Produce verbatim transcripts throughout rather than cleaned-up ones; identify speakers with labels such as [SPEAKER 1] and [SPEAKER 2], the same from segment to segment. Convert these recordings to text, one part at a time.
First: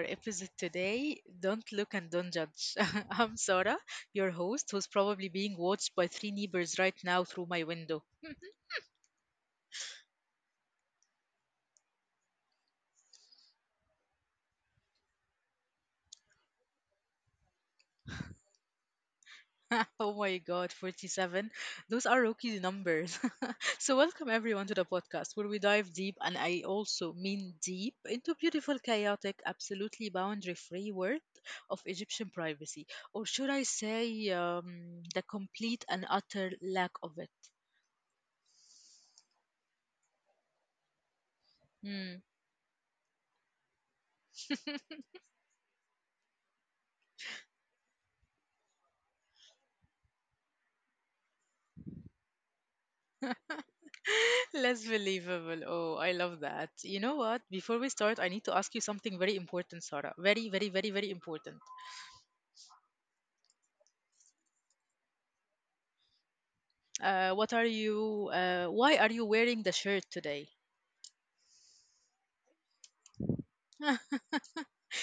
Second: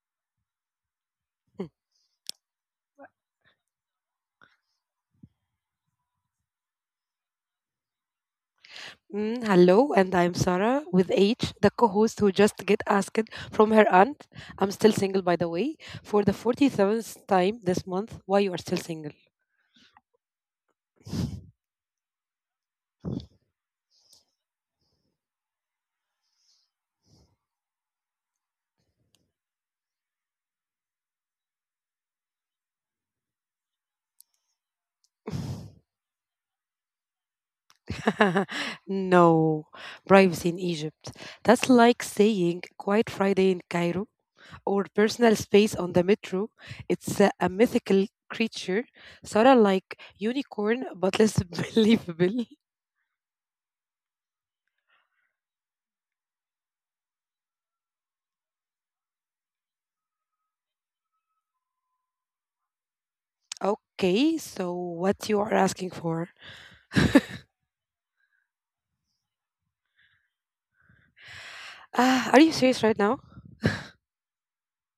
[SPEAKER 1] episode today. Don't look and don't judge. I'm Sarah, your host, who's probably being watched by three neighbors right now through my window.
[SPEAKER 2] Mm, hello, and I'm Sarah with H, the co-host who just get asked from her aunt. I'm still single, by the way, for the forty-seventh time this month. Why you are still single?
[SPEAKER 1] Oh my god, forty-seven. Those are rookie numbers. So, welcome everyone to the podcast where we dive deep, and I also mean deep, into beautiful, chaotic, absolutely boundary free world of Egyptian privacy. Or should I say, um, the complete and utter lack of it?
[SPEAKER 2] no, privacy in Egypt. That's like
[SPEAKER 1] Hmm.
[SPEAKER 2] saying Quiet Friday in Cairo or personal space on the metro. It's a, a mythical creature, sort of like unicorn, but less believable.
[SPEAKER 1] Less believable. Oh, I love that. You know what? Before we start, I need to ask you something very important, Sarah. Very, very, very, very important.
[SPEAKER 2] Okay, so what you are asking for?
[SPEAKER 1] Uh, what are you? Uh, why are you wearing the shirt today?
[SPEAKER 2] Ah, are you serious right now?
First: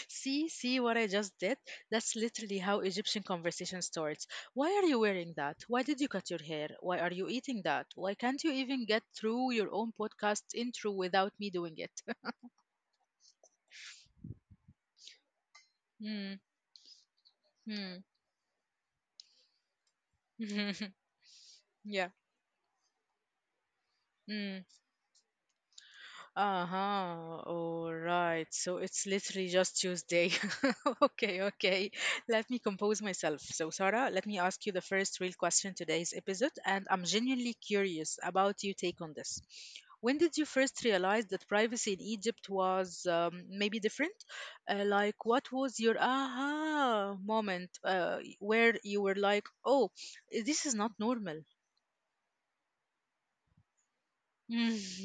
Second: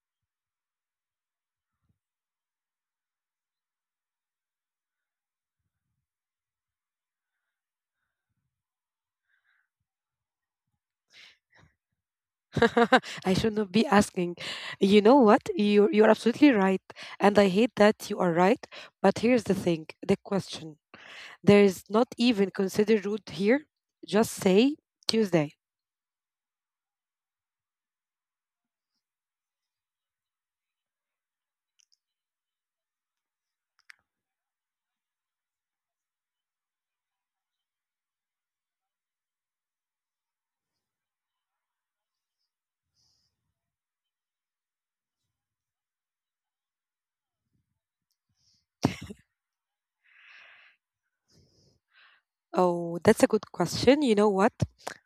[SPEAKER 1] see, see what I just did? That's literally how Egyptian conversation starts. Why are you wearing that? Why did you cut your hair? Why are you eating that? Why can't you even get through your own podcast intro without me doing it?
[SPEAKER 2] I should not be asking. You know what? You you're
[SPEAKER 1] mm,
[SPEAKER 2] absolutely right, and I hate
[SPEAKER 1] mm.
[SPEAKER 2] that you are right. But here's the thing: the question. There's not
[SPEAKER 1] yeah.
[SPEAKER 2] even considered rude here. Just
[SPEAKER 1] Hmm.
[SPEAKER 2] say Tuesday.
[SPEAKER 1] Uh-huh. All right. So it's literally just Tuesday. Okay, okay. Let me compose myself. So, Sarah, let me ask you the first real question today's episode, and I'm genuinely curious about your take on this. When did you first realize that privacy in Egypt was um, maybe different? Uh, like, what was your aha moment uh, where you were like, oh, this is not normal?
[SPEAKER 2] Oh, that's a good question. You know what?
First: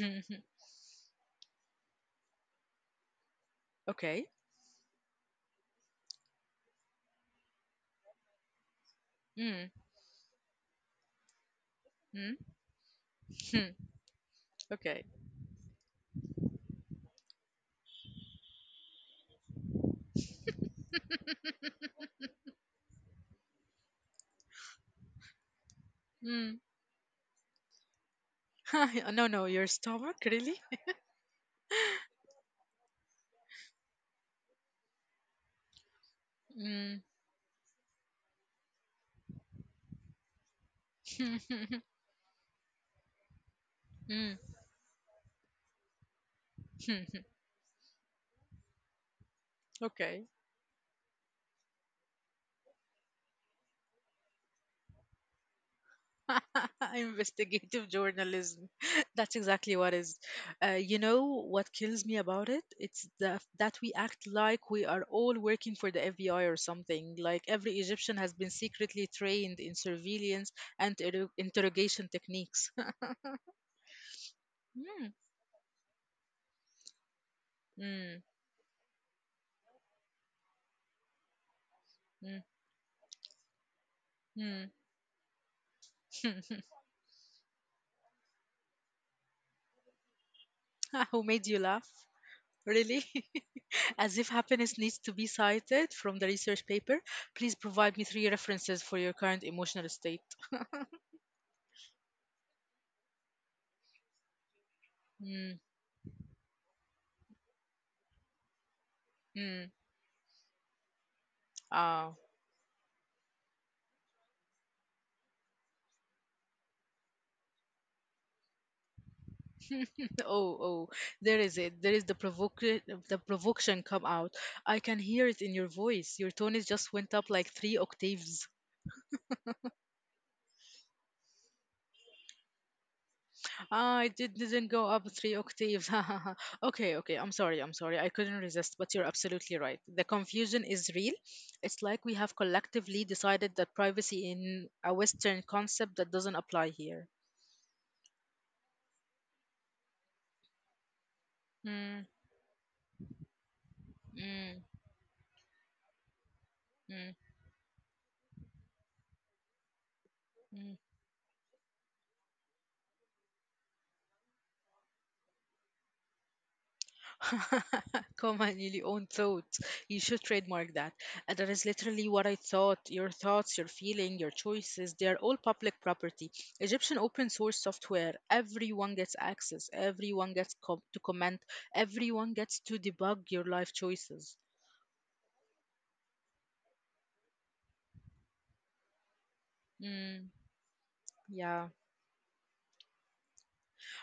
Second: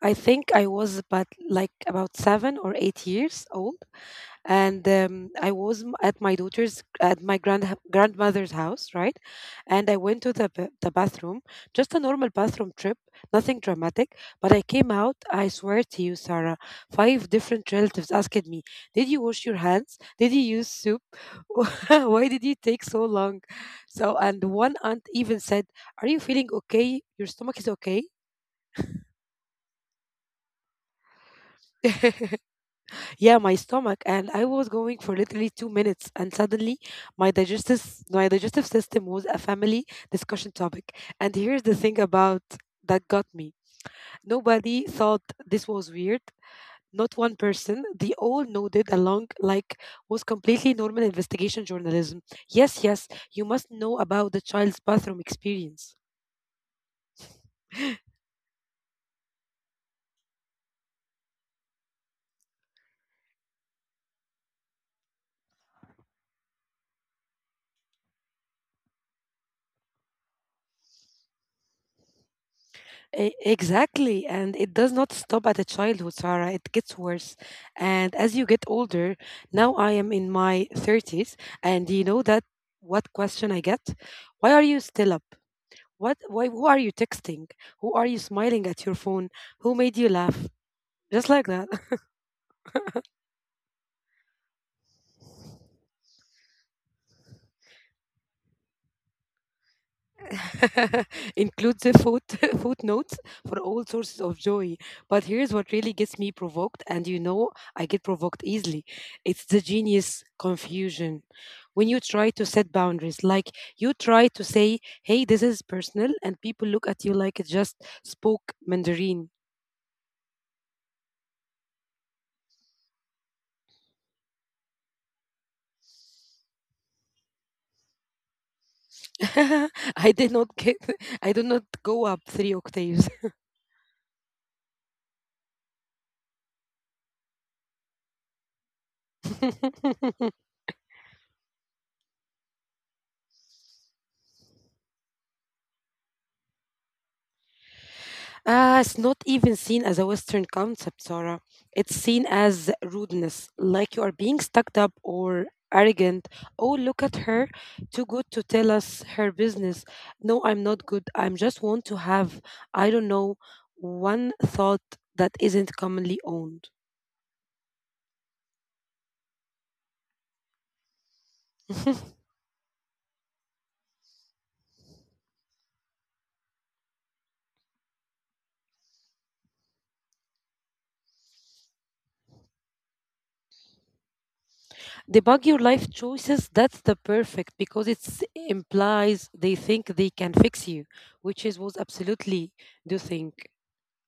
[SPEAKER 2] I think I was about like about seven or eight years old.
[SPEAKER 1] Okay.
[SPEAKER 2] And um, I was m- at my daughter's at my grand grandmother's house, right?
[SPEAKER 1] Mm-hmm.
[SPEAKER 2] And I went to the ba- the bathroom, just a normal bathroom trip, nothing dramatic. But I came
[SPEAKER 1] Okay.
[SPEAKER 2] out. I swear to you, Sarah, five different relatives asked me, "Did you wash your hands? Did you use soup? Why did you take so long?" So, and one aunt even said, "Are you feeling
[SPEAKER 1] Mm.
[SPEAKER 2] okay? Your stomach is okay?"
[SPEAKER 1] No, no, your stomach, really?
[SPEAKER 2] Yeah, my stomach. And I was going for literally two minutes, and suddenly
[SPEAKER 1] Mm.
[SPEAKER 2] my digestive my digestive system was a family discussion topic. And here's the thing about that got me:
[SPEAKER 1] Mm.
[SPEAKER 2] nobody thought this was weird. Not one person. They all nodded along like was
[SPEAKER 1] Okay.
[SPEAKER 2] completely normal investigation journalism. Yes, yes, you must know about the child's bathroom experience.
[SPEAKER 1] Investigative journalism. That's exactly what is. Uh, you know what kills me about it? It's the, that we act like we are all working for the F B I or something. Like every Egyptian has been secretly trained in surveillance and inter- interrogation techniques.
[SPEAKER 2] E- Exactly. And it does not
[SPEAKER 1] mm,
[SPEAKER 2] stop at a childhood, Sarah. It gets worse. And
[SPEAKER 1] mm,
[SPEAKER 2] as you get older, now I am in my thirties, and you know that
[SPEAKER 1] mm,
[SPEAKER 2] what question I get? Why are
[SPEAKER 1] mm.
[SPEAKER 2] you still up? What, why, who are you texting? Who are you smiling at your phone? Who made you laugh? Just
[SPEAKER 1] Who
[SPEAKER 2] like
[SPEAKER 1] made you
[SPEAKER 2] that.
[SPEAKER 1] laugh? Really? As if happiness needs to be cited from the research paper, please provide me three references for your current emotional state.
[SPEAKER 2] includes the foot footnotes for all sources of joy. But here's
[SPEAKER 1] Mm,
[SPEAKER 2] what really gets me provoked, and you know I get provoked easily. It's the
[SPEAKER 1] mm,
[SPEAKER 2] genius confusion. When you
[SPEAKER 1] ah.
[SPEAKER 2] try to set boundaries, like you try to say, hey, this is personal, and people look at you like it just spoke Mandarin.
[SPEAKER 1] Oh, oh, there is it. There is the provoke the provocation come out. I can hear it in your voice. Your tone is just went up like three octaves.
[SPEAKER 2] I did not get I did not go up three octaves.
[SPEAKER 1] Ah, it did- didn't go up three octaves. Okay, okay. I'm sorry. I'm sorry. I couldn't resist, but you're absolutely right. The confusion is real. It's like we have collectively decided that privacy in a Western concept that doesn't apply here.
[SPEAKER 2] Uh, it's not even seen as a Western concept, Sarah. It's
[SPEAKER 1] Mm,
[SPEAKER 2] seen as rudeness, like you are being
[SPEAKER 1] mm,
[SPEAKER 2] stuck up or arrogant. Oh, look
[SPEAKER 1] mm,
[SPEAKER 2] at her, too good to tell us her business. No, I'm
[SPEAKER 1] mm.
[SPEAKER 2] not good. I am just want to have, I don't know, one thought that isn't commonly owned.
[SPEAKER 1] Comma nearly own thoughts. You should trademark that. And that is literally what I thought. Your thoughts, your feeling, your choices, they are all public property. Egyptian open source software. Everyone gets access. Everyone gets com- to comment. Everyone gets to debug your life choices.
[SPEAKER 2] Debug your life choices, that's the perfect because it implies they think they can
[SPEAKER 1] Mm,
[SPEAKER 2] fix you, which is
[SPEAKER 1] yeah.
[SPEAKER 2] was absolutely do think.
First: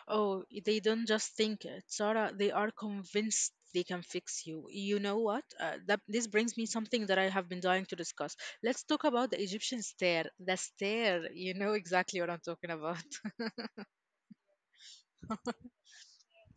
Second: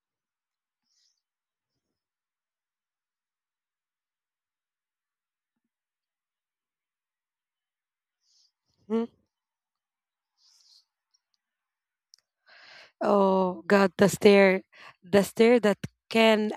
[SPEAKER 1] Oh, they don't just think it, Sarah. They are convinced they can fix you. You know what? Uh, that this brings me something that I have been dying to discuss. Let's talk
[SPEAKER 2] Hmm?
[SPEAKER 1] about the Egyptian stare. The stare. You know exactly what I'm talking about.
[SPEAKER 2] Oh God, the stare, the stare that can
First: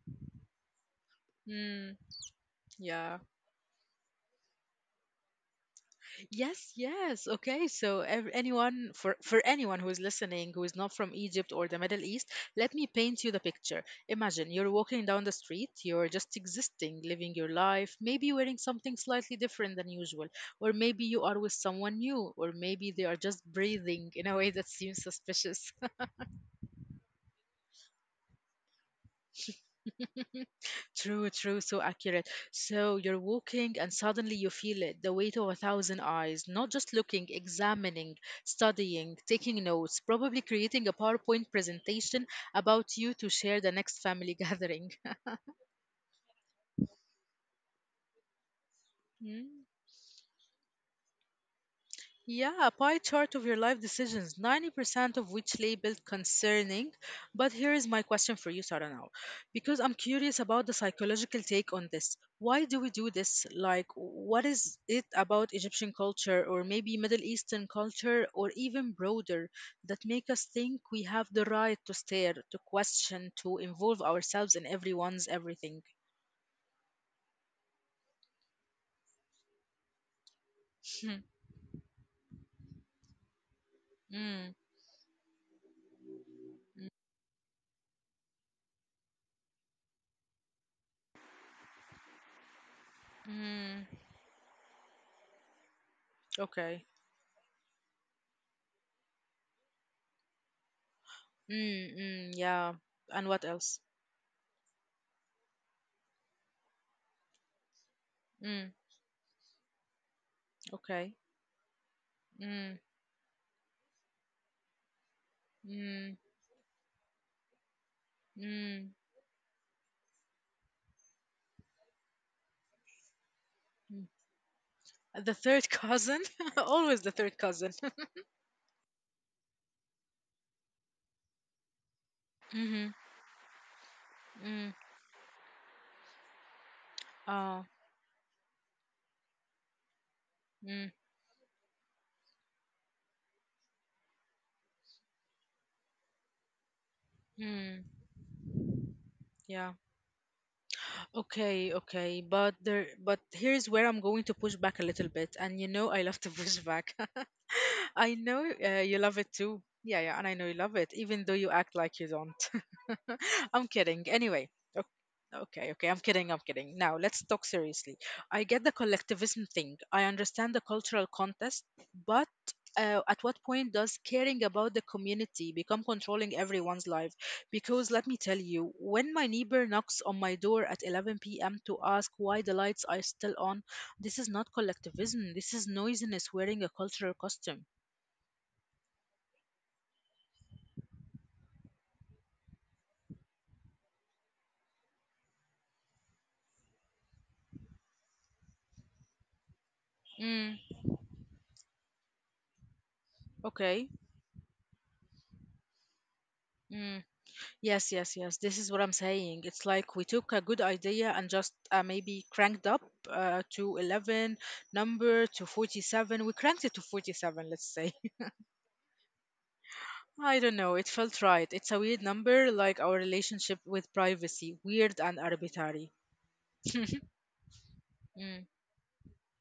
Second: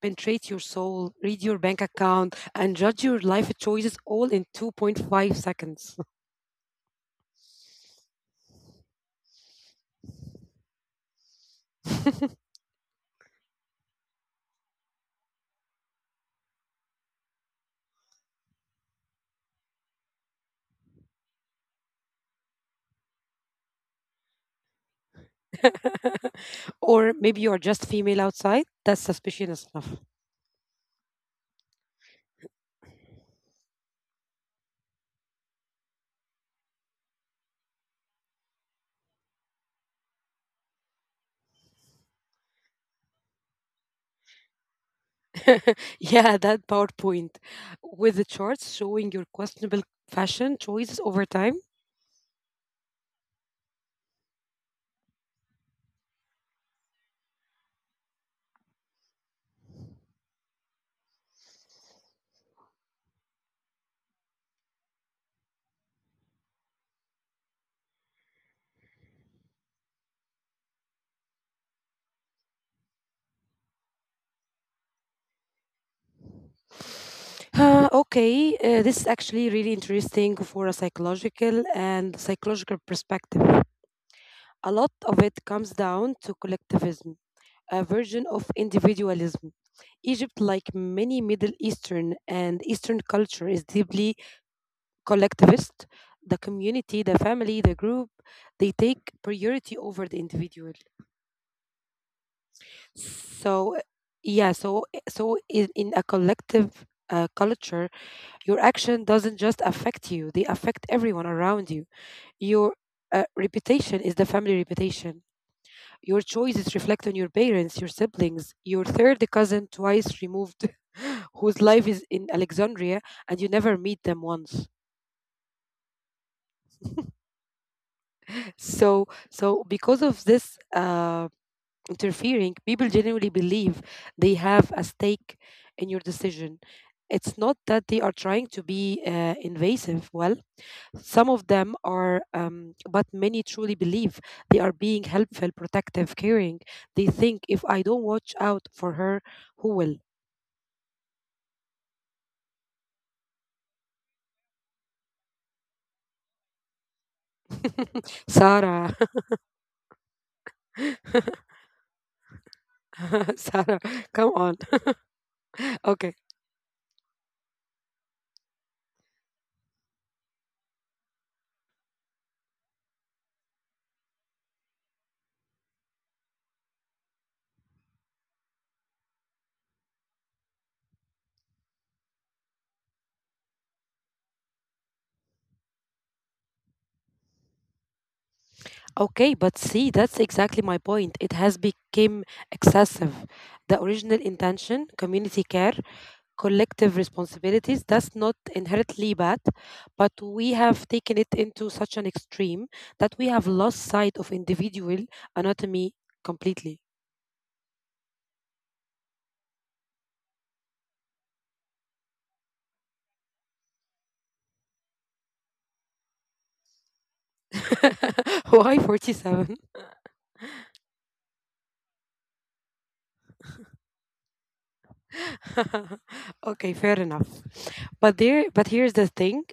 [SPEAKER 2] penetrate your soul, read your bank
[SPEAKER 1] Mm,
[SPEAKER 2] account, and judge your
[SPEAKER 1] yeah.
[SPEAKER 2] life choices all in two point five seconds.
[SPEAKER 1] Yes, yes. Okay, so ev- anyone for for anyone who is listening who is not from Egypt or the Middle East, let me paint you the picture. Imagine you're walking down the street, you're just existing, living your life, maybe wearing something slightly different than usual, or maybe you are with someone new, or maybe they are just breathing in a way that seems suspicious.
[SPEAKER 2] Or maybe you are just female outside. That's suspicious enough.
[SPEAKER 1] True, true, so accurate. So you're walking and suddenly you feel it, the weight of a thousand eyes, not just looking, examining, studying, taking notes, probably creating a PowerPoint presentation about you to share the next family gathering.
[SPEAKER 2] Yeah, that PowerPoint with the charts showing your
[SPEAKER 1] Mm.
[SPEAKER 2] questionable fashion choices over time.
[SPEAKER 1] Yeah, a pie chart of your life decisions, ninety percent of which labeled concerning. But here is my question for you, Sarah, now, because I'm curious about the psychological take on this. Why do we do this? Like, what is it about Egyptian culture, or maybe Middle Eastern culture, or even broader, that make us think we have the right to stare, to question, to involve ourselves in everyone's everything?
[SPEAKER 2] Uh, okay, uh, this is actually really interesting for a
[SPEAKER 1] Hmm,
[SPEAKER 2] psychological and psychological perspective.
[SPEAKER 1] mm,
[SPEAKER 2] A lot of it comes down to collectivism, a version of individualism. Egypt, like many Middle Eastern and Eastern culture, is
[SPEAKER 1] mm,
[SPEAKER 2] deeply collectivist, the
[SPEAKER 1] okay.
[SPEAKER 2] community, the family, the group, they take priority over the individual.
[SPEAKER 1] Mm, mm, yeah. And what
[SPEAKER 2] So,
[SPEAKER 1] else?
[SPEAKER 2] yeah, so so in, in a collective uh, culture, your
[SPEAKER 1] Hmm.
[SPEAKER 2] action doesn't just affect you; they affect
[SPEAKER 1] Okay.
[SPEAKER 2] everyone around you. Your
[SPEAKER 1] Mm,
[SPEAKER 2] uh, reputation is the family reputation. Your
[SPEAKER 1] mm,
[SPEAKER 2] choices reflect on your parents, your siblings, your
[SPEAKER 1] mm,
[SPEAKER 2] third cousin twice removed, whose life is in Alexandria, and you never meet
[SPEAKER 1] mm.
[SPEAKER 2] them once.
[SPEAKER 1] The third cousin? Always the third cousin.
[SPEAKER 2] So, so because of this. Uh, interfering, people
[SPEAKER 1] Mm-hmm.
[SPEAKER 2] genuinely believe they have
[SPEAKER 1] Mm.
[SPEAKER 2] a stake in your decision. It's not
[SPEAKER 1] Oh.
[SPEAKER 2] that they are trying to be uh, invasive. Well,
[SPEAKER 1] Mm.
[SPEAKER 2] some of them are, um, but many truly believe they are being helpful, protective, caring. They think if I
[SPEAKER 1] Mm.
[SPEAKER 2] don't watch out for her, who
[SPEAKER 1] Yeah.
[SPEAKER 2] will?
[SPEAKER 1] Okay, okay. But there but here's where I'm going to push back a little bit. And you know I love to push back. I know uh, you
[SPEAKER 2] Sarah.
[SPEAKER 1] love it too. Yeah, yeah, and I know you love it, even though you act like you don't. I'm
[SPEAKER 2] Sarah,
[SPEAKER 1] kidding.
[SPEAKER 2] come
[SPEAKER 1] Anyway,
[SPEAKER 2] on.
[SPEAKER 1] o- okay, okay, I'm
[SPEAKER 2] Okay.
[SPEAKER 1] kidding, I'm kidding. Now, let's talk seriously. I get the collectivism thing, I understand the cultural contest, but uh, at what point does caring about the community become controlling everyone's life? Because let me tell you, when my neighbor knocks on my door at eleven p m to ask why the lights are still on, this is not collectivism. This is noisiness wearing a cultural costume.
[SPEAKER 2] Okay, but see, that's exactly my point. It has become excessive. The original intention, community care, collective responsibilities. That's not inherently bad, but we
[SPEAKER 1] Mm,
[SPEAKER 2] have taken it into such an extreme that we have lost
[SPEAKER 1] okay.
[SPEAKER 2] sight of individual anatomy completely.
[SPEAKER 1] Mm. Yes, yes, yes. This is what I'm saying. It's like we took a good idea and just uh, maybe cranked up uh, to eleven number to forty-seven. We cranked it to forty-seven, let's say.
[SPEAKER 2] Why forty-seven?
[SPEAKER 1] I don't know. It felt right. It's a weird number, like our relationship with privacy, weird and arbitrary.
[SPEAKER 2] Okay, fair enough. But there
[SPEAKER 1] Mm,
[SPEAKER 2] but here's the thing.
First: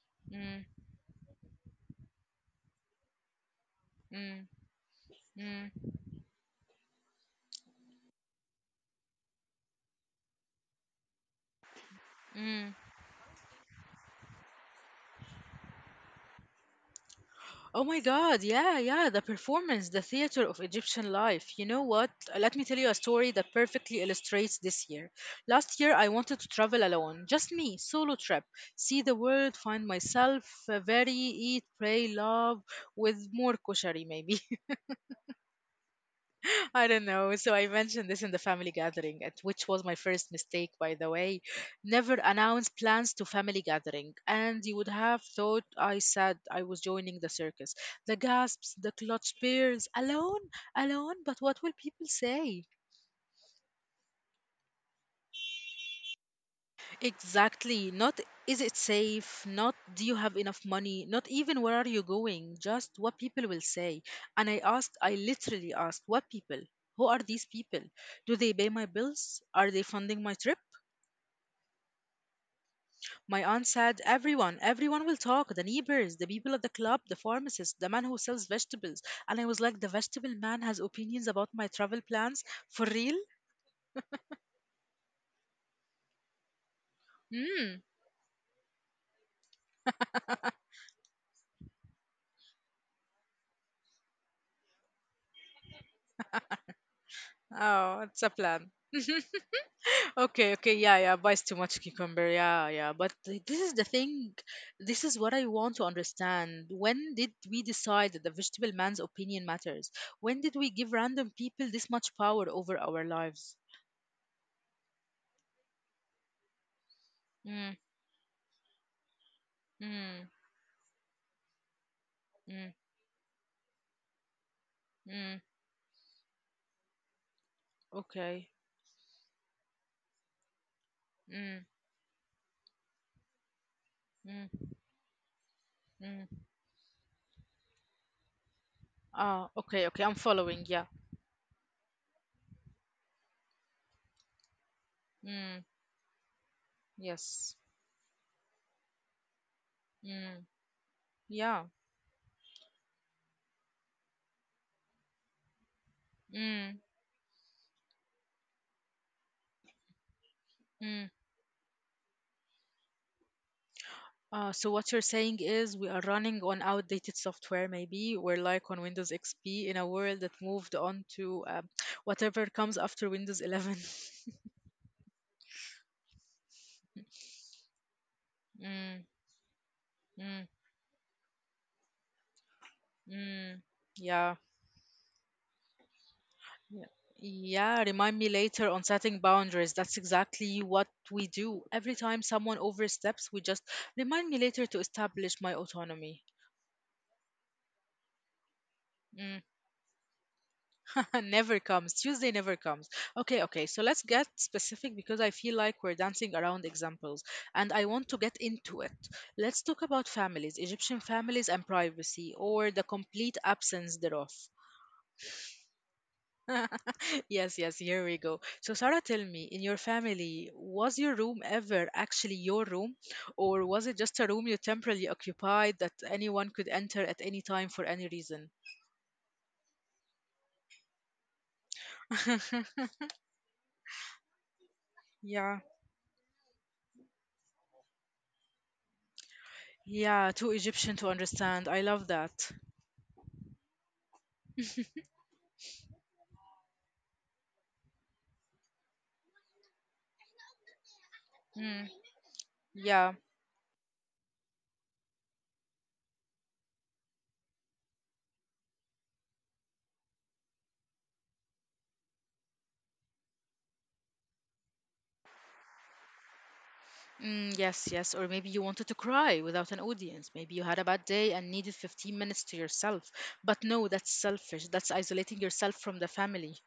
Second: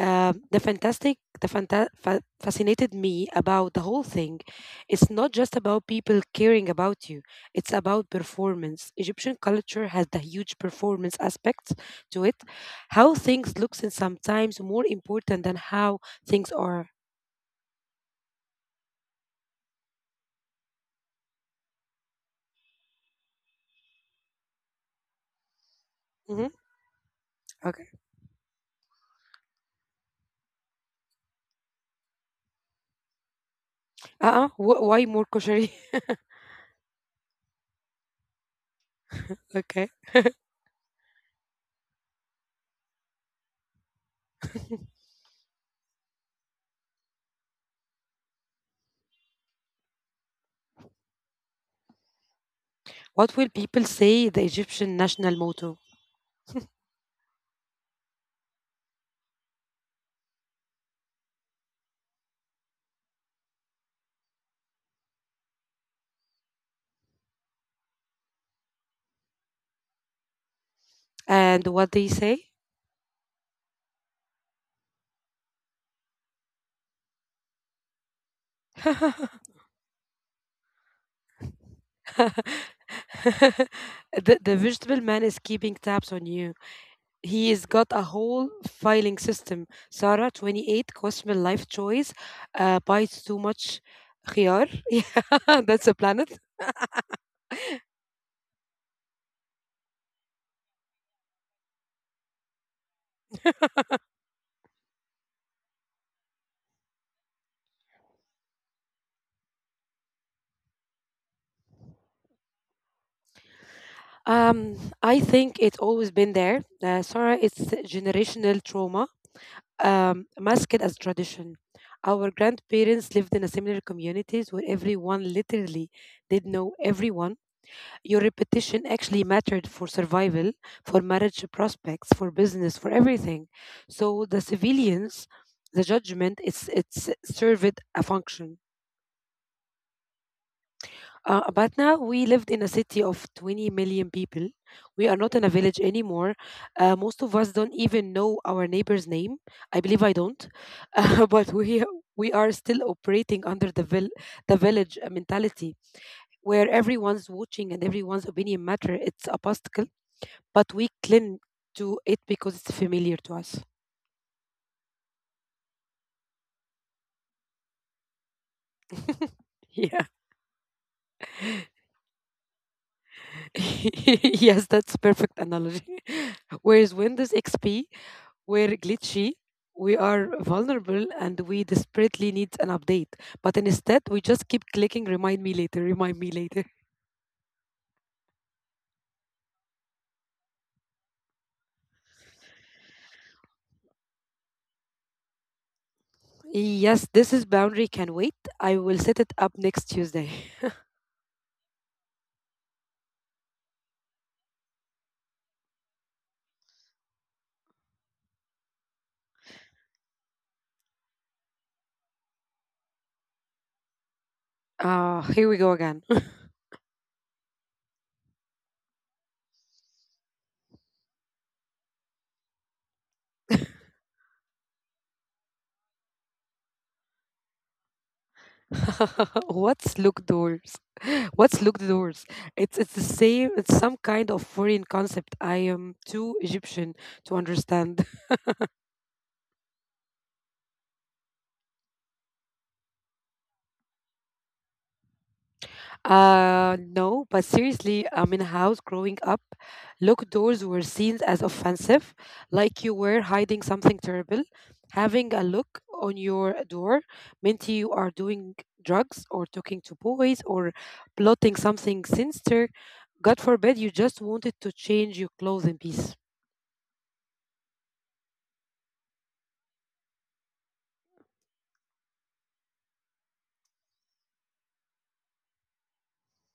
[SPEAKER 2] uh, the
[SPEAKER 1] mm,
[SPEAKER 2] fantastic the fanta- fa- fascinated me about the whole thing,
[SPEAKER 1] mm,
[SPEAKER 2] it's not just
[SPEAKER 1] mm,
[SPEAKER 2] about people caring about you, it's about performance. Egyptian culture has the huge performance aspect to it.
[SPEAKER 1] mm.
[SPEAKER 2] How things looks is sometimes more important than how things are.
[SPEAKER 1] Oh my God, yeah, yeah, the performance, the theater of Egyptian life. You know what? Let me tell you a story that perfectly illustrates this year. Last year, I wanted to
[SPEAKER 2] Mhm.
[SPEAKER 1] travel alone, just me,
[SPEAKER 2] Okay.
[SPEAKER 1] solo trip, see the world, find myself, uh, very eat, pray, love, with more koshari maybe.
[SPEAKER 2] Uh-uh Wh- why more kosher?
[SPEAKER 1] I don't know. So I mentioned this in the family gathering, at which was
[SPEAKER 2] Okay,
[SPEAKER 1] my first mistake, by the way. Never announce plans to family gathering, and you would have thought I said I was joining the circus. The gasps, the clutch peers, alone, alone. But what will people say?
[SPEAKER 2] what will people say, the Egyptian national motto.
[SPEAKER 1] Exactly. Not is it safe? Not do you have enough money? Not even where are you going? Just what people will say. And I asked, I literally asked, what people? Who are these people? Do they pay my bills? Are they funding my trip?
[SPEAKER 2] And what they say?
[SPEAKER 1] My aunt said, everyone, everyone will talk the neighbors, the people at the club, the pharmacist, the man who sells vegetables.
[SPEAKER 2] the,
[SPEAKER 1] And I was like, the vegetable man has opinions about my travel plans? For real?
[SPEAKER 2] the vegetable man is keeping tabs on you. He's
[SPEAKER 1] Mm.
[SPEAKER 2] got a whole filing system. Sarah, twenty-eight, questionable life choice, uh, bites too much khiyar. Yeah, that's a planet.
[SPEAKER 1] Oh, it's a plan. Okay, okay, yeah, yeah, buys too much cucumber, yeah, yeah. But th- this is the thing, this is what I want to understand. When did we decide that the vegetable man's opinion matters? When did we give random people this much power over our lives?
[SPEAKER 2] Um, I think it's always been there. Uh, Sarah, it's
[SPEAKER 1] Mm,
[SPEAKER 2] generational trauma
[SPEAKER 1] mm,
[SPEAKER 2] um, masked as tradition. Our
[SPEAKER 1] mm,
[SPEAKER 2] grandparents lived in a similar communities where everyone
[SPEAKER 1] mm.
[SPEAKER 2] literally did know everyone. Your
[SPEAKER 1] Okay,
[SPEAKER 2] repetition actually mattered for survival, for marriage
[SPEAKER 1] mm,
[SPEAKER 2] prospects, for business, for everything. So the
[SPEAKER 1] mm,
[SPEAKER 2] civilians, the
[SPEAKER 1] mm.
[SPEAKER 2] judgment, it's it's served a function.
[SPEAKER 1] Ah, okay, okay. I'm following. Yeah.
[SPEAKER 2] Uh, but now we lived in a city of twenty million people. We are not in a
[SPEAKER 1] Mm,
[SPEAKER 2] village anymore. Uh, most of
[SPEAKER 1] yes.
[SPEAKER 2] us don't even know our neighbor's name. I believe I
[SPEAKER 1] Mm,
[SPEAKER 2] don't. Uh, but
[SPEAKER 1] yeah.
[SPEAKER 2] we we are still operating under the vil- the village uh, mentality where
[SPEAKER 1] Mm,
[SPEAKER 2] everyone's watching and everyone's opinion matter. It's a obstacle, but we
[SPEAKER 1] mm.
[SPEAKER 2] cling to it because it's familiar to us.
[SPEAKER 1] Uh, so what you're saying is we are running on outdated software, maybe. We're like on Windows X P in a
[SPEAKER 2] Yeah.
[SPEAKER 1] world that moved on to um, whatever comes after Windows eleven.
[SPEAKER 2] Yes, that's perfect analogy. Whereas Windows X P, we're
[SPEAKER 1] Mm,
[SPEAKER 2] glitchy, we are
[SPEAKER 1] mm,
[SPEAKER 2] vulnerable, and we desperately need an update.
[SPEAKER 1] mm.
[SPEAKER 2] But instead, we
[SPEAKER 1] Yeah.
[SPEAKER 2] just keep clicking remind me later, remind me later.
[SPEAKER 1] Yeah. Yeah, remind me later on setting boundaries. That's exactly what we do. Every time someone oversteps, we just remind me later to establish my autonomy.
[SPEAKER 2] Yes, this is boundary can wait. I will set
[SPEAKER 1] Mm,
[SPEAKER 2] it up next Tuesday.
[SPEAKER 1] never comes. Tuesday never comes. Okay, okay. So let's get specific because I feel like we're dancing around examples and I want to get into it. Let's talk about families, Egyptian families and privacy, or the complete absence thereof.
[SPEAKER 2] Uh, here we go again.
[SPEAKER 1] Yes, yes, here we go. So, Sarah, tell me, in your family, was your room ever actually your room, or was it just a room you temporarily occupied that anyone could enter at any time for any reason?
[SPEAKER 2] What's locked doors? What's locked doors? It's it's the same. It's some kind of foreign concept.
[SPEAKER 1] yeah.
[SPEAKER 2] I am too Egyptian to understand.
[SPEAKER 1] Yeah, too Egyptian to understand. I love that.
[SPEAKER 2] Uh, no, but seriously, um, in a house growing up, locked doors were seen as
[SPEAKER 1] Mm,
[SPEAKER 2] offensive, like you
[SPEAKER 1] yeah.
[SPEAKER 2] were hiding something terrible. Having a look on your door meant you are doing drugs or talking to boys or plotting something sinister. God forbid you just wanted to change your clothes in peace.
[SPEAKER 1] Mm, yes, yes. Or maybe you wanted to cry without an audience. Maybe you had a bad day and needed fifteen minutes to yourself. But no, that's selfish. That's isolating yourself from the family.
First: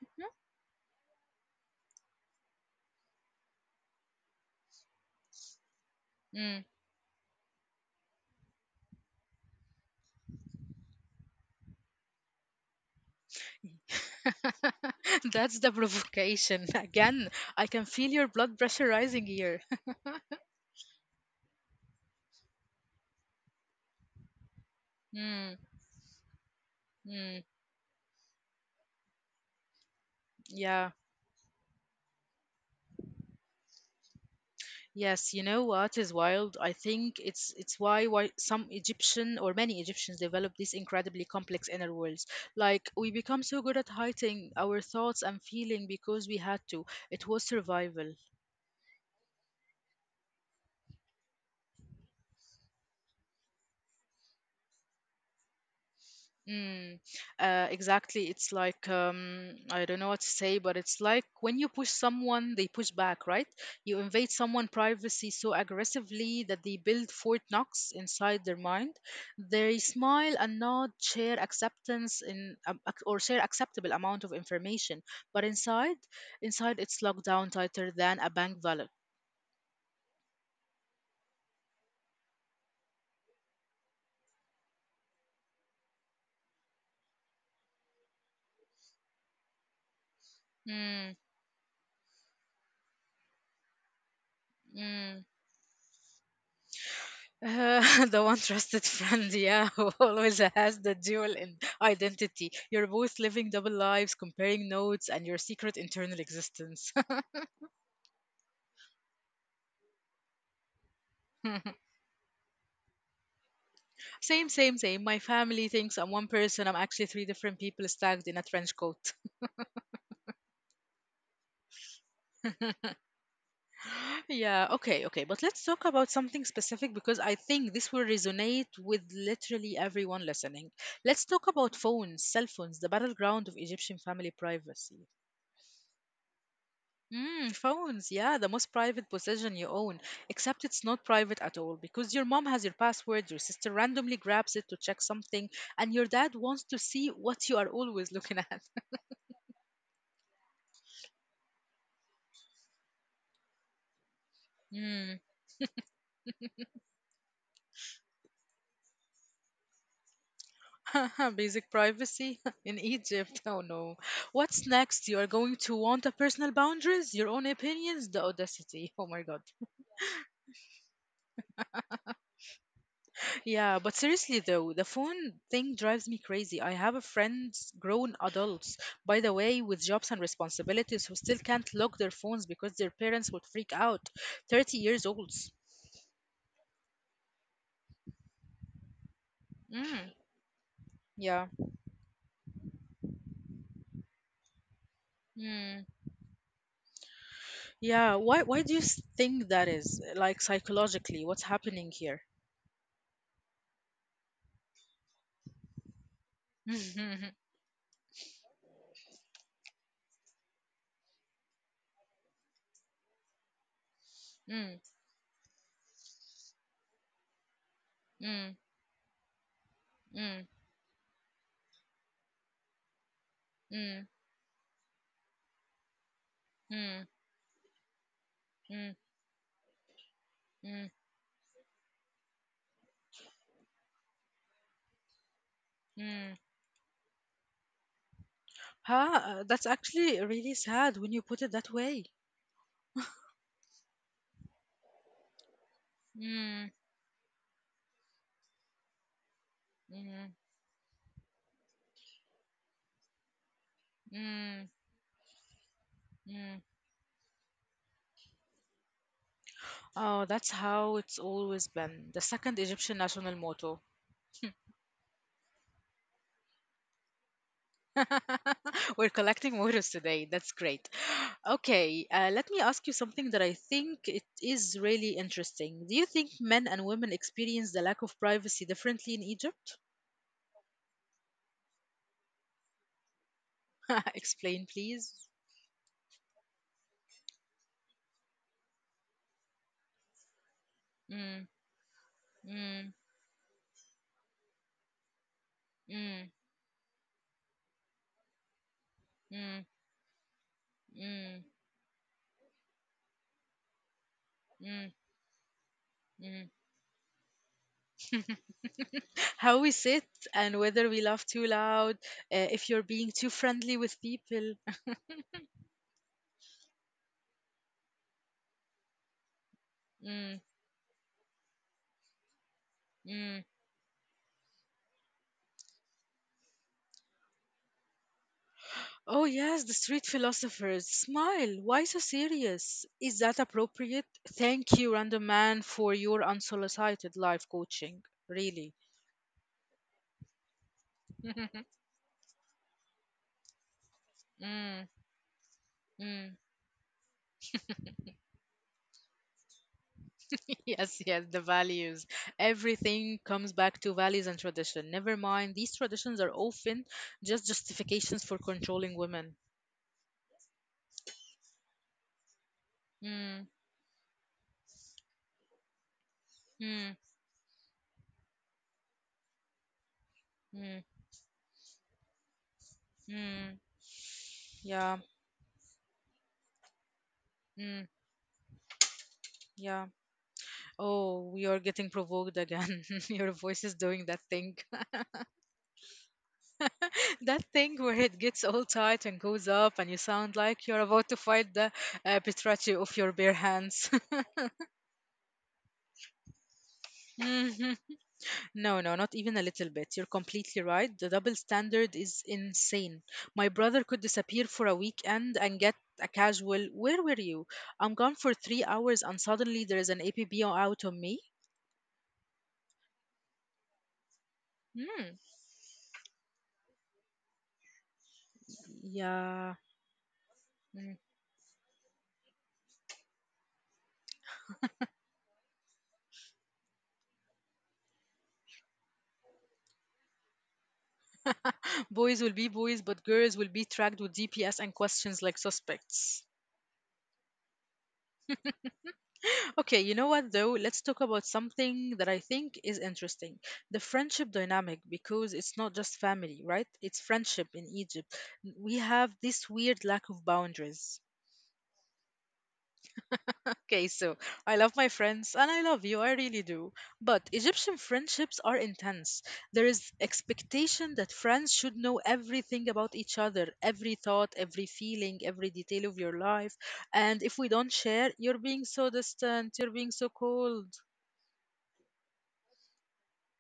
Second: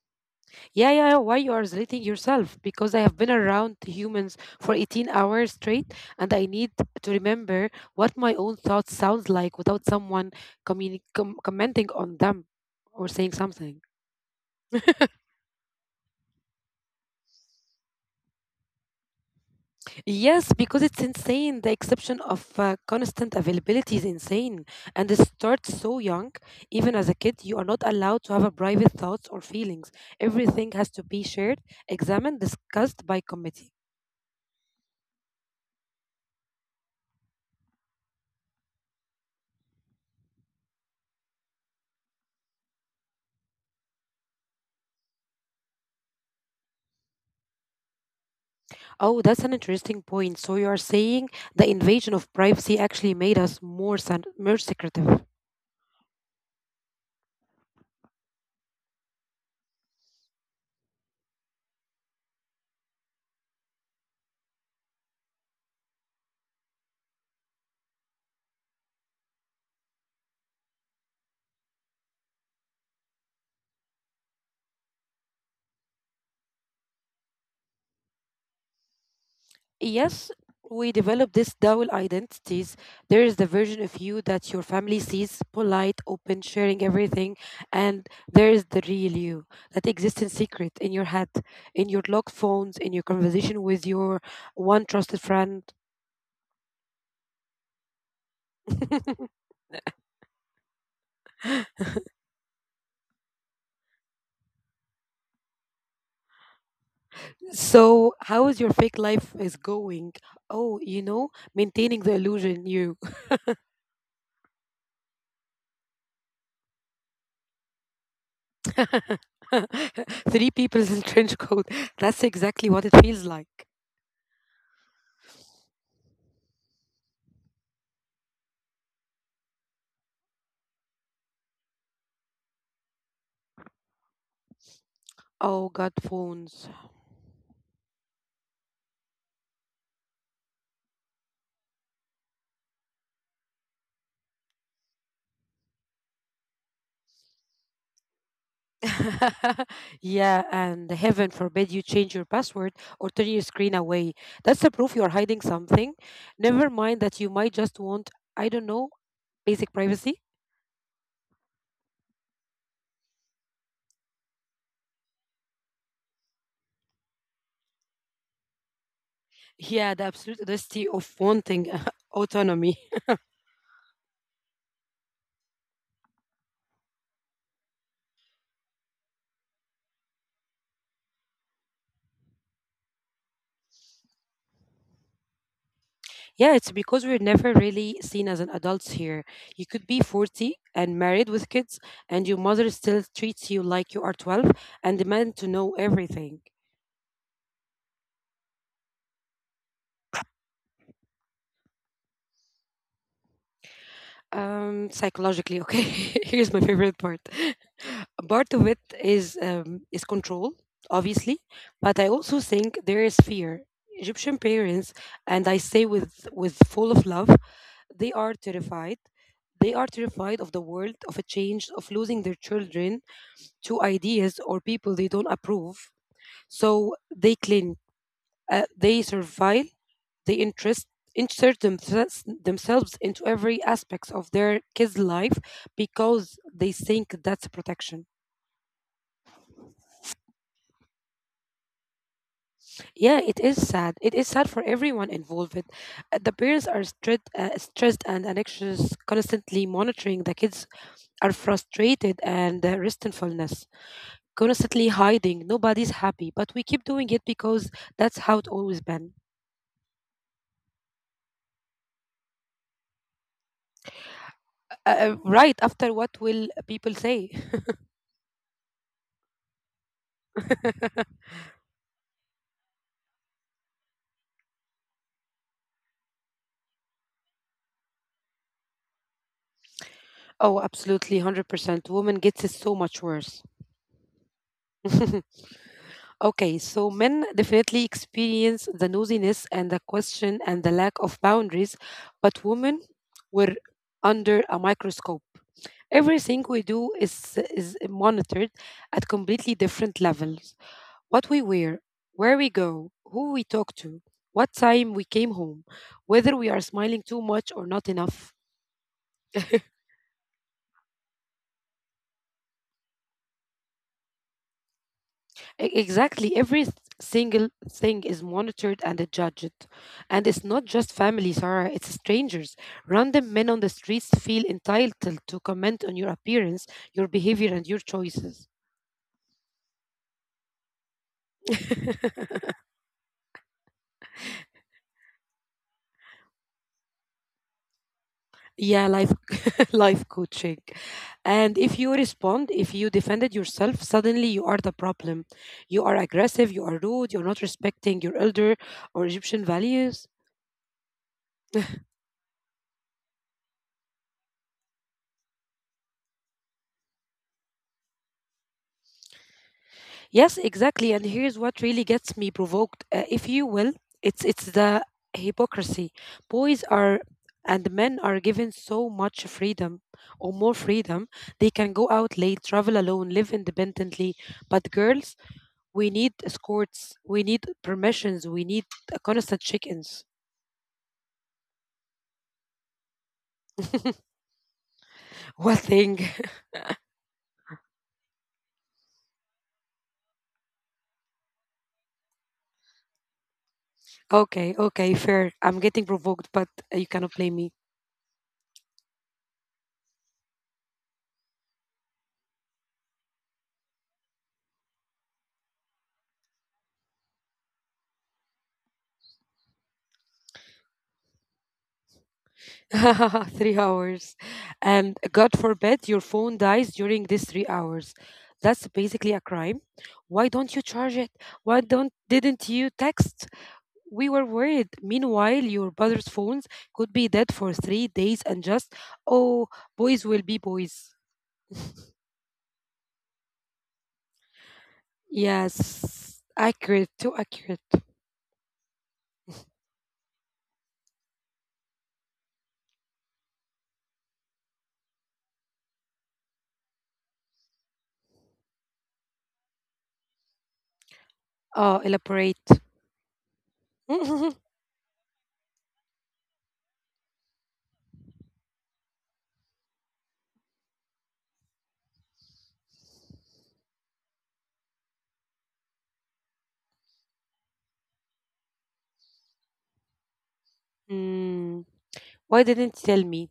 [SPEAKER 2] Yeah, yeah, yeah. Why you are slating yourself? Because I have been around humans for eighteen hours straight, and I
[SPEAKER 1] Mm.
[SPEAKER 2] need to remember what my own thoughts sounds like without someone communi- com- commenting on them or saying something.
[SPEAKER 1] That's the provocation. Again, I can feel your blood pressure rising here.
[SPEAKER 2] Yes, because it's insane. The exception of uh, constant availability is insane, and it
[SPEAKER 1] Mm,
[SPEAKER 2] starts so young. Even as a
[SPEAKER 1] mm,
[SPEAKER 2] kid, you are not allowed to have a private thoughts or feelings. Everything has
[SPEAKER 1] yeah.
[SPEAKER 2] to be shared, examined, discussed by committee.
[SPEAKER 1] Yes, you know what is wild? I think it's it's why why some Egyptian or many Egyptians develop these incredibly complex inner worlds. Like we become so good at hiding our thoughts and feeling because we had to. It was survival.
[SPEAKER 2] Oh, that's an interesting point. So you are saying the invasion of privacy actually made us more san- more secretive.
[SPEAKER 1] Mm, uh, exactly. It's like um, I don't know what to say, but it's like when you push someone, they push back, right? You invade someone' privacy so aggressively that they build Fort Knox inside their mind. They smile and nod, share acceptance in um, ac- or share acceptable amount of information, but inside, inside it's locked down tighter than a bank vault.
[SPEAKER 2] Yes, we develop these dual identities. There is the version of you that your family sees, polite, open, sharing everything, and there is the real you that exists in secret, in your
[SPEAKER 1] Mm,
[SPEAKER 2] head, in your locked phones, in your conversation with your one trusted
[SPEAKER 1] mm.
[SPEAKER 2] friend.
[SPEAKER 1] Uh, the one trusted friend, yeah, who always has the dual in identity. You're both living double lives, comparing notes, and your secret internal existence.
[SPEAKER 2] So, how is your fake life is going? Oh, you know, maintaining the illusion you.
[SPEAKER 1] Same, same, same. My family thinks I'm one person. I'm actually three different people stacked in a trench coat.
[SPEAKER 2] Three people in trench coat. That's exactly what it feels like.
[SPEAKER 1] Yeah, okay, okay. But let's talk about something specific because I think this will resonate with literally everyone listening. Let's talk about phones, cell phones, the battleground of Egyptian family privacy.
[SPEAKER 2] Oh God, phones.
[SPEAKER 1] Mm, phones, yeah, the most private possession you own. Except it's not private at all because your mom has your password, your sister randomly grabs it to check something, and your dad wants to see what you are always looking at.
[SPEAKER 2] Yeah, and heaven forbid you change your password or turn your screen away. That's the proof you are
[SPEAKER 1] Mm.
[SPEAKER 2] hiding something. Never mind that you might just want, I don't know, basic privacy.
[SPEAKER 1] Basic privacy in Egypt. Oh no. What's next? You are going to want a personal boundaries, your own opinions, the audacity. Oh my god.
[SPEAKER 2] Yeah, the absolute audacity of wanting autonomy.
[SPEAKER 1] Yeah, but seriously though, the phone thing drives me crazy. I have a friends, grown adults, by the way, with jobs and responsibilities who still can't lock their phones because their parents would freak out. thirty years olds.
[SPEAKER 2] Yeah, it's because we're never really seen as an adults here. You could be
[SPEAKER 1] Mm,
[SPEAKER 2] forty and married
[SPEAKER 1] yeah.
[SPEAKER 2] with kids, and your mother still treats you like you are twelve and demand to know
[SPEAKER 1] Mm,
[SPEAKER 2] everything.
[SPEAKER 1] yeah, why why do you s- think that is? Like psychologically, what's happening here?
[SPEAKER 2] Um, psychologically, okay. Here's my favorite part. Part of it is um, is control, obviously, but I also think there is fear. Egyptian
[SPEAKER 1] Mm,
[SPEAKER 2] parents, and I say with with full of love, they are
[SPEAKER 1] mm,
[SPEAKER 2] terrified. They are
[SPEAKER 1] mm,
[SPEAKER 2] terrified
[SPEAKER 1] mm,
[SPEAKER 2] of the world, of a change, of losing their children to
[SPEAKER 1] mm,
[SPEAKER 2] ideas or people they don't approve.
[SPEAKER 1] mm,
[SPEAKER 2] So
[SPEAKER 1] mm,
[SPEAKER 2] they cling, uh,
[SPEAKER 1] mm,
[SPEAKER 2] they survive, they interest
[SPEAKER 1] mm.
[SPEAKER 2] insert themselves, themselves into every aspects of their kids' life because
[SPEAKER 1] Mm.
[SPEAKER 2] they think that's protection.
[SPEAKER 1] Huh? Uh, That's actually really sad when you put it that way.
[SPEAKER 2] Yeah, it is sad. It is sad for everyone involved. Uh, The parents
[SPEAKER 1] Mm,
[SPEAKER 2] are stressed, uh, stressed and anxious, constantly monitoring.
[SPEAKER 1] mm.
[SPEAKER 2] The kids are frustrated and uh, resentfulness,
[SPEAKER 1] Mm,
[SPEAKER 2] constantly hiding. Nobody's happy, but
[SPEAKER 1] mm.
[SPEAKER 2] we keep doing it because that's how it always been.
[SPEAKER 1] Oh, that's how it's always been. The second Egyptian national motto.
[SPEAKER 2] Uh, uh, right after what will people say?
[SPEAKER 1] We're collecting mottos today. That's great. Okay, uh, let me ask you something that I think it is really interesting. Do you think men and women experience the lack of privacy differently in Egypt?
[SPEAKER 2] Oh, absolutely, hundred percent. Woman gets it so much worse.
[SPEAKER 1] Explain, please.
[SPEAKER 2] Okay, so men definitely experience the nosiness and the question and the lack of
[SPEAKER 1] Mm,
[SPEAKER 2] boundaries, but women
[SPEAKER 1] mm,
[SPEAKER 2] were under a microscope.
[SPEAKER 1] mm,
[SPEAKER 2] Everything we do is, is monitored at completely
[SPEAKER 1] mm,
[SPEAKER 2] different levels. What
[SPEAKER 1] mm,
[SPEAKER 2] we wear, where we go, who we talk to, what
[SPEAKER 1] mm,
[SPEAKER 2] time we came home, whether
[SPEAKER 1] mm.
[SPEAKER 2] we are smiling too much or not enough.
[SPEAKER 1] How we sit and whether we laugh too loud, uh, if you're being too friendly with people.
[SPEAKER 2] E- Exactly. Every s- single thing is monitored and judged. And it's not just family, Sarah, it's strangers. Random
[SPEAKER 1] Mm.
[SPEAKER 2] men on the streets feel entitled to comment on your appearance, your behavior, and your choices.
[SPEAKER 1] Oh, yes, the street philosophers. Smile. Why so serious? Is that appropriate? Thank you, random man, for your unsolicited life coaching. Really.
[SPEAKER 2] Yeah, life life coaching. And if you respond, if you defended yourself, suddenly you are the
[SPEAKER 1] Mm.
[SPEAKER 2] problem. You are
[SPEAKER 1] Mm.
[SPEAKER 2] aggressive, you are rude, you're not respecting your elder or Egyptian values.
[SPEAKER 1] Yes, yes, the values. Everything comes back to values and tradition. Never mind, these traditions are often just justifications for controlling women.
[SPEAKER 2] Yes, exactly. And here's what really gets me provoked, uh, if you
[SPEAKER 1] Mm.
[SPEAKER 2] will. It's it's the hypocrisy. Boys are
[SPEAKER 1] Mm.
[SPEAKER 2] and men are given so much freedom or more
[SPEAKER 1] Mm.
[SPEAKER 2] freedom. They can go out late, travel alone, live
[SPEAKER 1] Mm.
[SPEAKER 2] independently. But
[SPEAKER 1] Yeah.
[SPEAKER 2] girls, we need escorts, we need
[SPEAKER 1] Mm.
[SPEAKER 2] permissions, we need a constant
[SPEAKER 1] Yeah.
[SPEAKER 2] check-ins.
[SPEAKER 1] Oh, we are getting provoked again. Your voice is doing that thing.
[SPEAKER 2] What thing?
[SPEAKER 1] That thing where it gets all tight and goes up, and you sound like you're about to fight the uh, Petracci of your bare hands.
[SPEAKER 2] Okay, okay, fair. I'm getting provoked, but you cannot blame me.
[SPEAKER 1] Mhm. No, no, not even a little bit. You're completely right. The double standard is insane. My brother could disappear for a weekend and get a casual, "Where were you?" I'm gone for three hours, and suddenly there is an A P B out on me?
[SPEAKER 2] Three hours. And
[SPEAKER 1] Mm.
[SPEAKER 2] God forbid your phone dies during these three hours. That's basically a
[SPEAKER 1] Yeah.
[SPEAKER 2] crime. Why don't you charge
[SPEAKER 1] Mm.
[SPEAKER 2] it? Why don't didn't you text? We were worried. Meanwhile, your brother's phones could be dead for three days and just oh boys will be boys.
[SPEAKER 1] Boys will be boys, but girls will be tracked with D P S and questions like
[SPEAKER 2] Yes.
[SPEAKER 1] suspects.
[SPEAKER 2] Accurate, too accurate.
[SPEAKER 1] Okay, you know what though? Let's talk about something that I think is interesting. The friendship dynamic, because it's not just family, right? It's friendship in Egypt. N- We have this weird lack of boundaries.
[SPEAKER 2] Oh, elaborate.
[SPEAKER 1] Okay, so I love my friends and I love you, I really do. But Egyptian friendships are intense. There is expectation that friends should know everything about each other, every thought, every feeling, every detail of your life. And if we don't share, you're being so distant, you're being so cold.
[SPEAKER 2] Mm, why didn't you tell me?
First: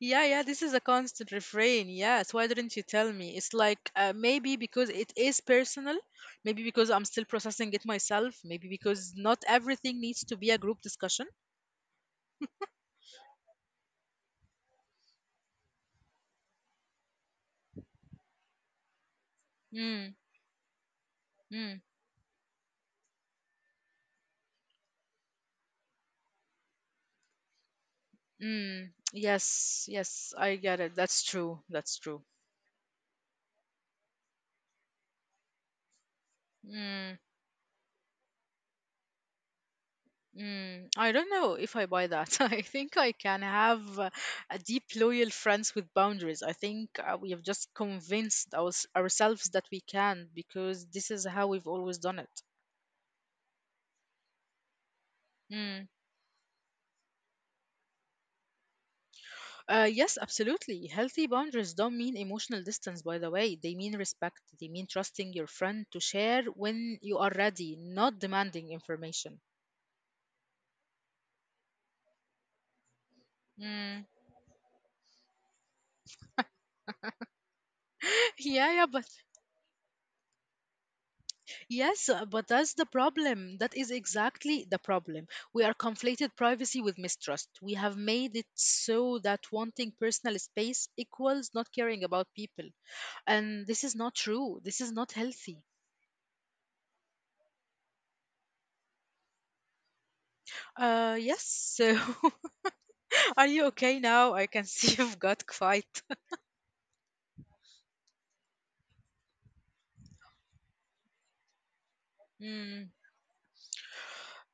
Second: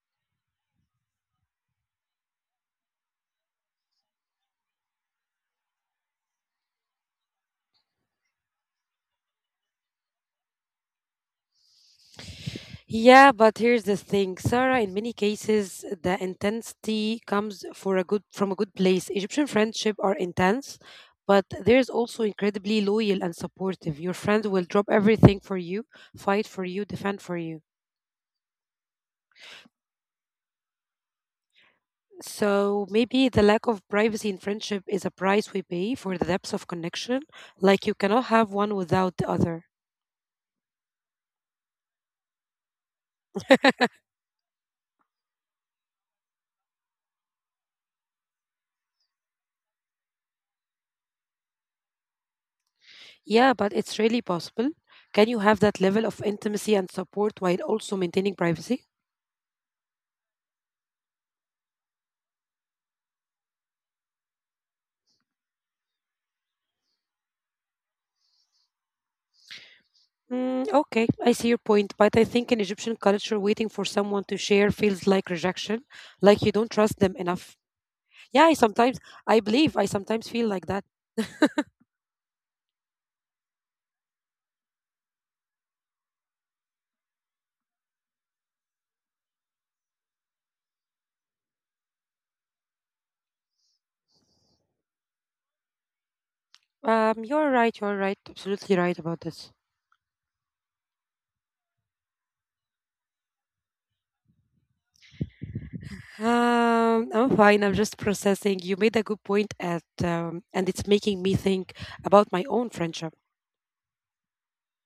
[SPEAKER 1] Yeah, yeah, this is a constant refrain. Yes, why didn't you tell me? It's like uh, maybe because it is personal, maybe because I'm still processing it myself, maybe because not everything needs to be a group discussion.
[SPEAKER 2] Yeah, but here's the thing, Sarah. In many cases, the intensity comes for a good from a good place. Egyptian friendship are
[SPEAKER 1] Mm,
[SPEAKER 2] intense, but
[SPEAKER 1] mm,
[SPEAKER 2] there's also incredibly loyal and supportive. Your friend will drop everything for you, fight for you, defend for you.
[SPEAKER 1] mm. Yes, yes, I get it. That's true. That's true.
[SPEAKER 2] So maybe the lack of privacy in friendship is a price we pay for the depths of connection.
[SPEAKER 1] Mm,
[SPEAKER 2] Like you cannot have one without the other.
[SPEAKER 1] mm. I don't know if I buy that. I think I can have uh, a deep, loyal friends with boundaries. I think uh, we have just convinced ours ourselves that we can because this is how we've always done it.
[SPEAKER 2] Yeah, but it's really possible. Can you have that
[SPEAKER 1] Mm.
[SPEAKER 2] level of intimacy and support while also maintaining privacy?
[SPEAKER 1] Uh, yes, absolutely. Healthy boundaries don't mean emotional distance, by the way. They mean respect. They mean trusting your friend to share when you are ready, not demanding information.
[SPEAKER 2] Mm, okay, I see your point, but I think in Egyptian culture, waiting for
[SPEAKER 1] Mm.
[SPEAKER 2] someone to share feels like rejection, like you don't trust them enough. Yeah, I
[SPEAKER 1] Yeah, yeah,
[SPEAKER 2] sometimes,
[SPEAKER 1] but
[SPEAKER 2] I believe I sometimes feel like that.
[SPEAKER 1] yes, uh, but that's the problem. That is exactly the problem. We are conflated privacy with mistrust. We have made it so that wanting personal space equals not caring about people. And this is not true. This is not healthy.
[SPEAKER 2] Um, you're right, you're right, absolutely right about this.
[SPEAKER 1] Uh, yes, so Are you okay now? I can see you've got quite.
[SPEAKER 2] Um, I'm fine, I'm just processing. You made a good point at, um, and it's making me think about my own friendship.
[SPEAKER 1] Mm.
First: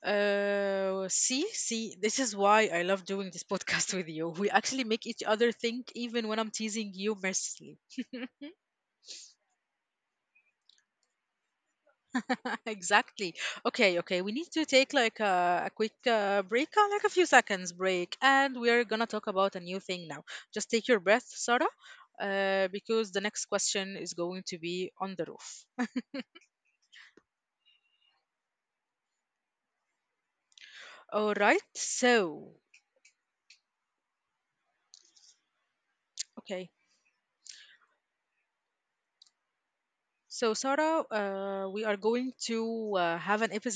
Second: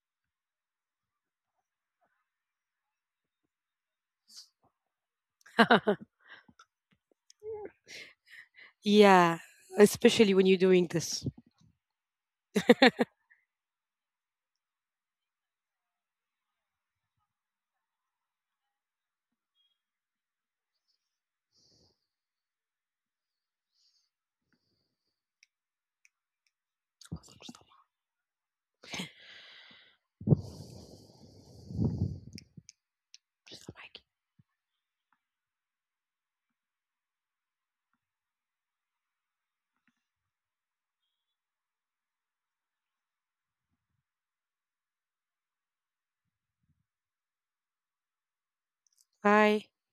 [SPEAKER 1] Uh, see, see, this is why I love doing this podcast with you. We actually make each other think, even when I'm teasing you mercilessly.
[SPEAKER 2] Yeah, especially when you're doing this.
[SPEAKER 1] Exactly. Okay, okay. We need to take like a, a quick uh, break, uh, like a few seconds break, and we're gonna talk about a new thing now. Just take your breath, Sarah, uh, because the next question is going to be on the roof. All right. So, okay. So, Sarah, uh, we are going to uh, have
[SPEAKER 2] Bye.
[SPEAKER 1] an episode